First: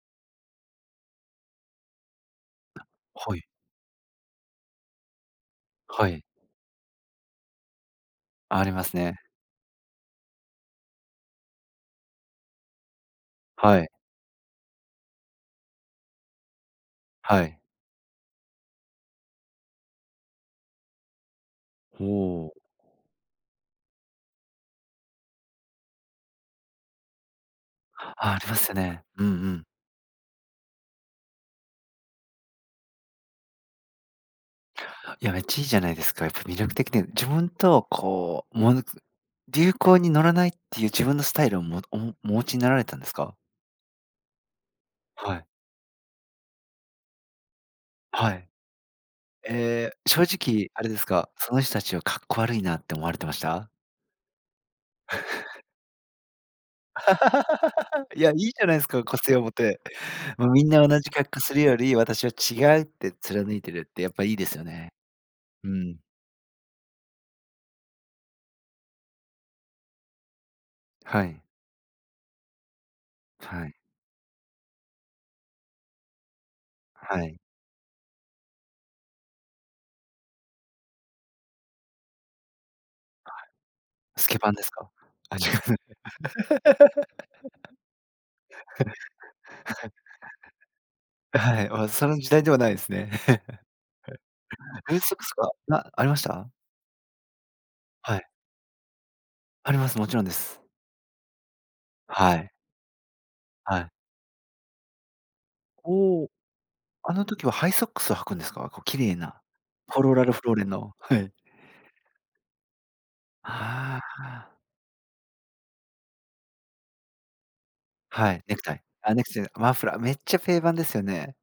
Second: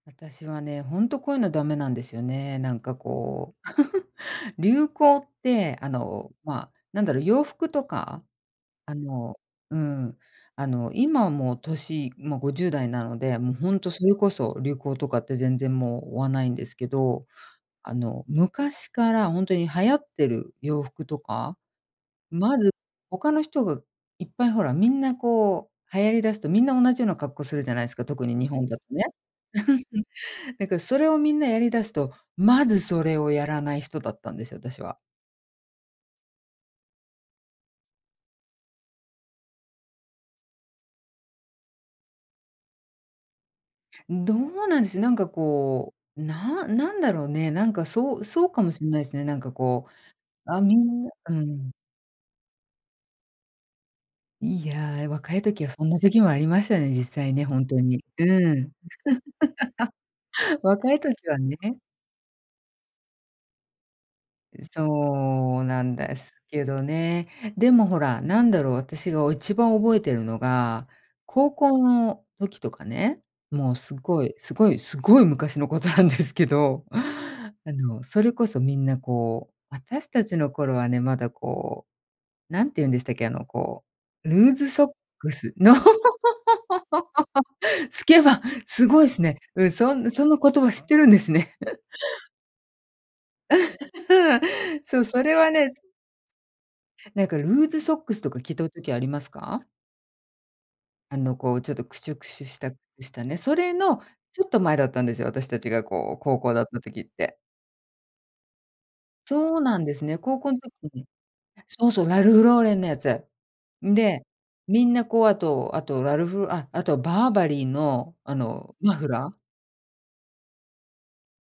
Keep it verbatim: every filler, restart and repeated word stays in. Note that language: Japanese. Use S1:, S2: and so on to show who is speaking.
S1: 私はね、ほんと、こういうのダメなんですよね、なんか
S2: はい。
S1: こう、流行ってあ
S2: はい。
S1: の、ま、何だろう、洋服とか、
S2: ありま
S1: あ
S2: すね。
S1: のうん、あの、今もう歳、もうごじゅうだいなので、もうほ
S2: は
S1: ん
S2: い。
S1: と、それこそ流行とかって全然もう追わないんですけど。
S2: はい。
S1: あの、昔からほんとに流行ってる洋服とか、
S2: ほお。
S1: まず他の人がいっぱいほら、みんなこう流行りだすと、みんな同じような格好するじゃないすか、特
S2: あ、
S1: に
S2: あり
S1: 日
S2: ま
S1: 本
S2: すよ
S1: だと
S2: ね。
S1: ね。
S2: うんうん。
S1: なんかそれをみんなやりだすと、まずそれをやらない人だったんですよ、私は。
S2: いや、めっちゃいいじゃないですか。やっぱ魅力的ね、自分と、こう、ものつ流行に乗らないっていう自分のスタイルをもおもお持ちになられたんですか？
S1: うん、どうなんでしょう？なんか
S2: はい。
S1: こう、ななんだろうね、なんかそう
S2: は
S1: そ
S2: い。
S1: うかもしんないすね。なんかこう、
S2: え、正
S1: あ、
S2: 直
S1: み
S2: あれで
S1: ん
S2: す
S1: な
S2: か、
S1: う
S2: その
S1: ん。
S2: 人たちはかっこ悪いなって思われてました？
S1: いや、若い 時はそんな時もありましたね、実際ね、ほんとに。
S2: いや、いい
S1: う
S2: じゃ
S1: ん。
S2: ないすか。こせおぼて、もう、みんな
S1: 若
S2: 同
S1: い
S2: じ
S1: 時
S2: 格
S1: は
S2: 好す
S1: ね。
S2: るより、私は違うって貫いてるって、やっぱいいですよ
S1: で、
S2: ね。
S1: そう
S2: う
S1: なん
S2: ん。
S1: ですけどね。でもほら、なんだろう私がお一番覚えてるのが
S2: はい。
S1: 高校の時とかね、
S2: は
S1: も
S2: い。
S1: うすごい、すごい、すごい昔のことなんですけど、
S2: はい。
S1: あの、それこそみんなこう、私たちの頃はね、まだこう、なんていうんでしたけ、あ
S2: は
S1: の、こ
S2: い。ス
S1: う、
S2: ケ
S1: ル
S2: 番
S1: ー
S2: で
S1: ズ
S2: す
S1: ソッ
S2: か？
S1: ク
S2: あ、じ
S1: ス、
S2: かぬ。
S1: スケ番、す ごいすね。うん、そんその言葉知ってるんです
S2: あ、
S1: ね。
S2: はい。ま、その時代ではないですね。ル
S1: そ
S2: ー
S1: う、
S2: ズソッ
S1: そ
S2: クス
S1: れは
S2: か
S1: ね
S2: な、ありました？
S1: なんかルーズソック
S2: は
S1: ス
S2: い。
S1: とか聞と時ありますか？
S2: あります。もちろんです。
S1: あの、こう、ちょっとクシュク
S2: は
S1: シュ
S2: い。
S1: したうしたね、それ
S2: はい。
S1: のちょっと前だったんですよ、私たちがこう
S2: おお。
S1: 高校だった時っ
S2: あの
S1: て。
S2: 時はハイソックスを履くんですか？こう綺麗な
S1: そうなんで
S2: ポ
S1: す
S2: ロ
S1: ね。
S2: ラル
S1: 高
S2: フ
S1: 校
S2: ロー
S1: ん
S2: レン
S1: 時
S2: の。
S1: に
S2: はい。
S1: そうそう、ラルフローレンのやつ。ん
S2: あ
S1: で、
S2: あ。
S1: みんなこう、あとあとラルフあ、あとバーバリーの
S2: は
S1: あ
S2: い、ネクタ
S1: の
S2: イ、
S1: マフ
S2: あ、ネク
S1: ラー。
S2: ちゃじゃマフラーめっちゃ定番ですよね。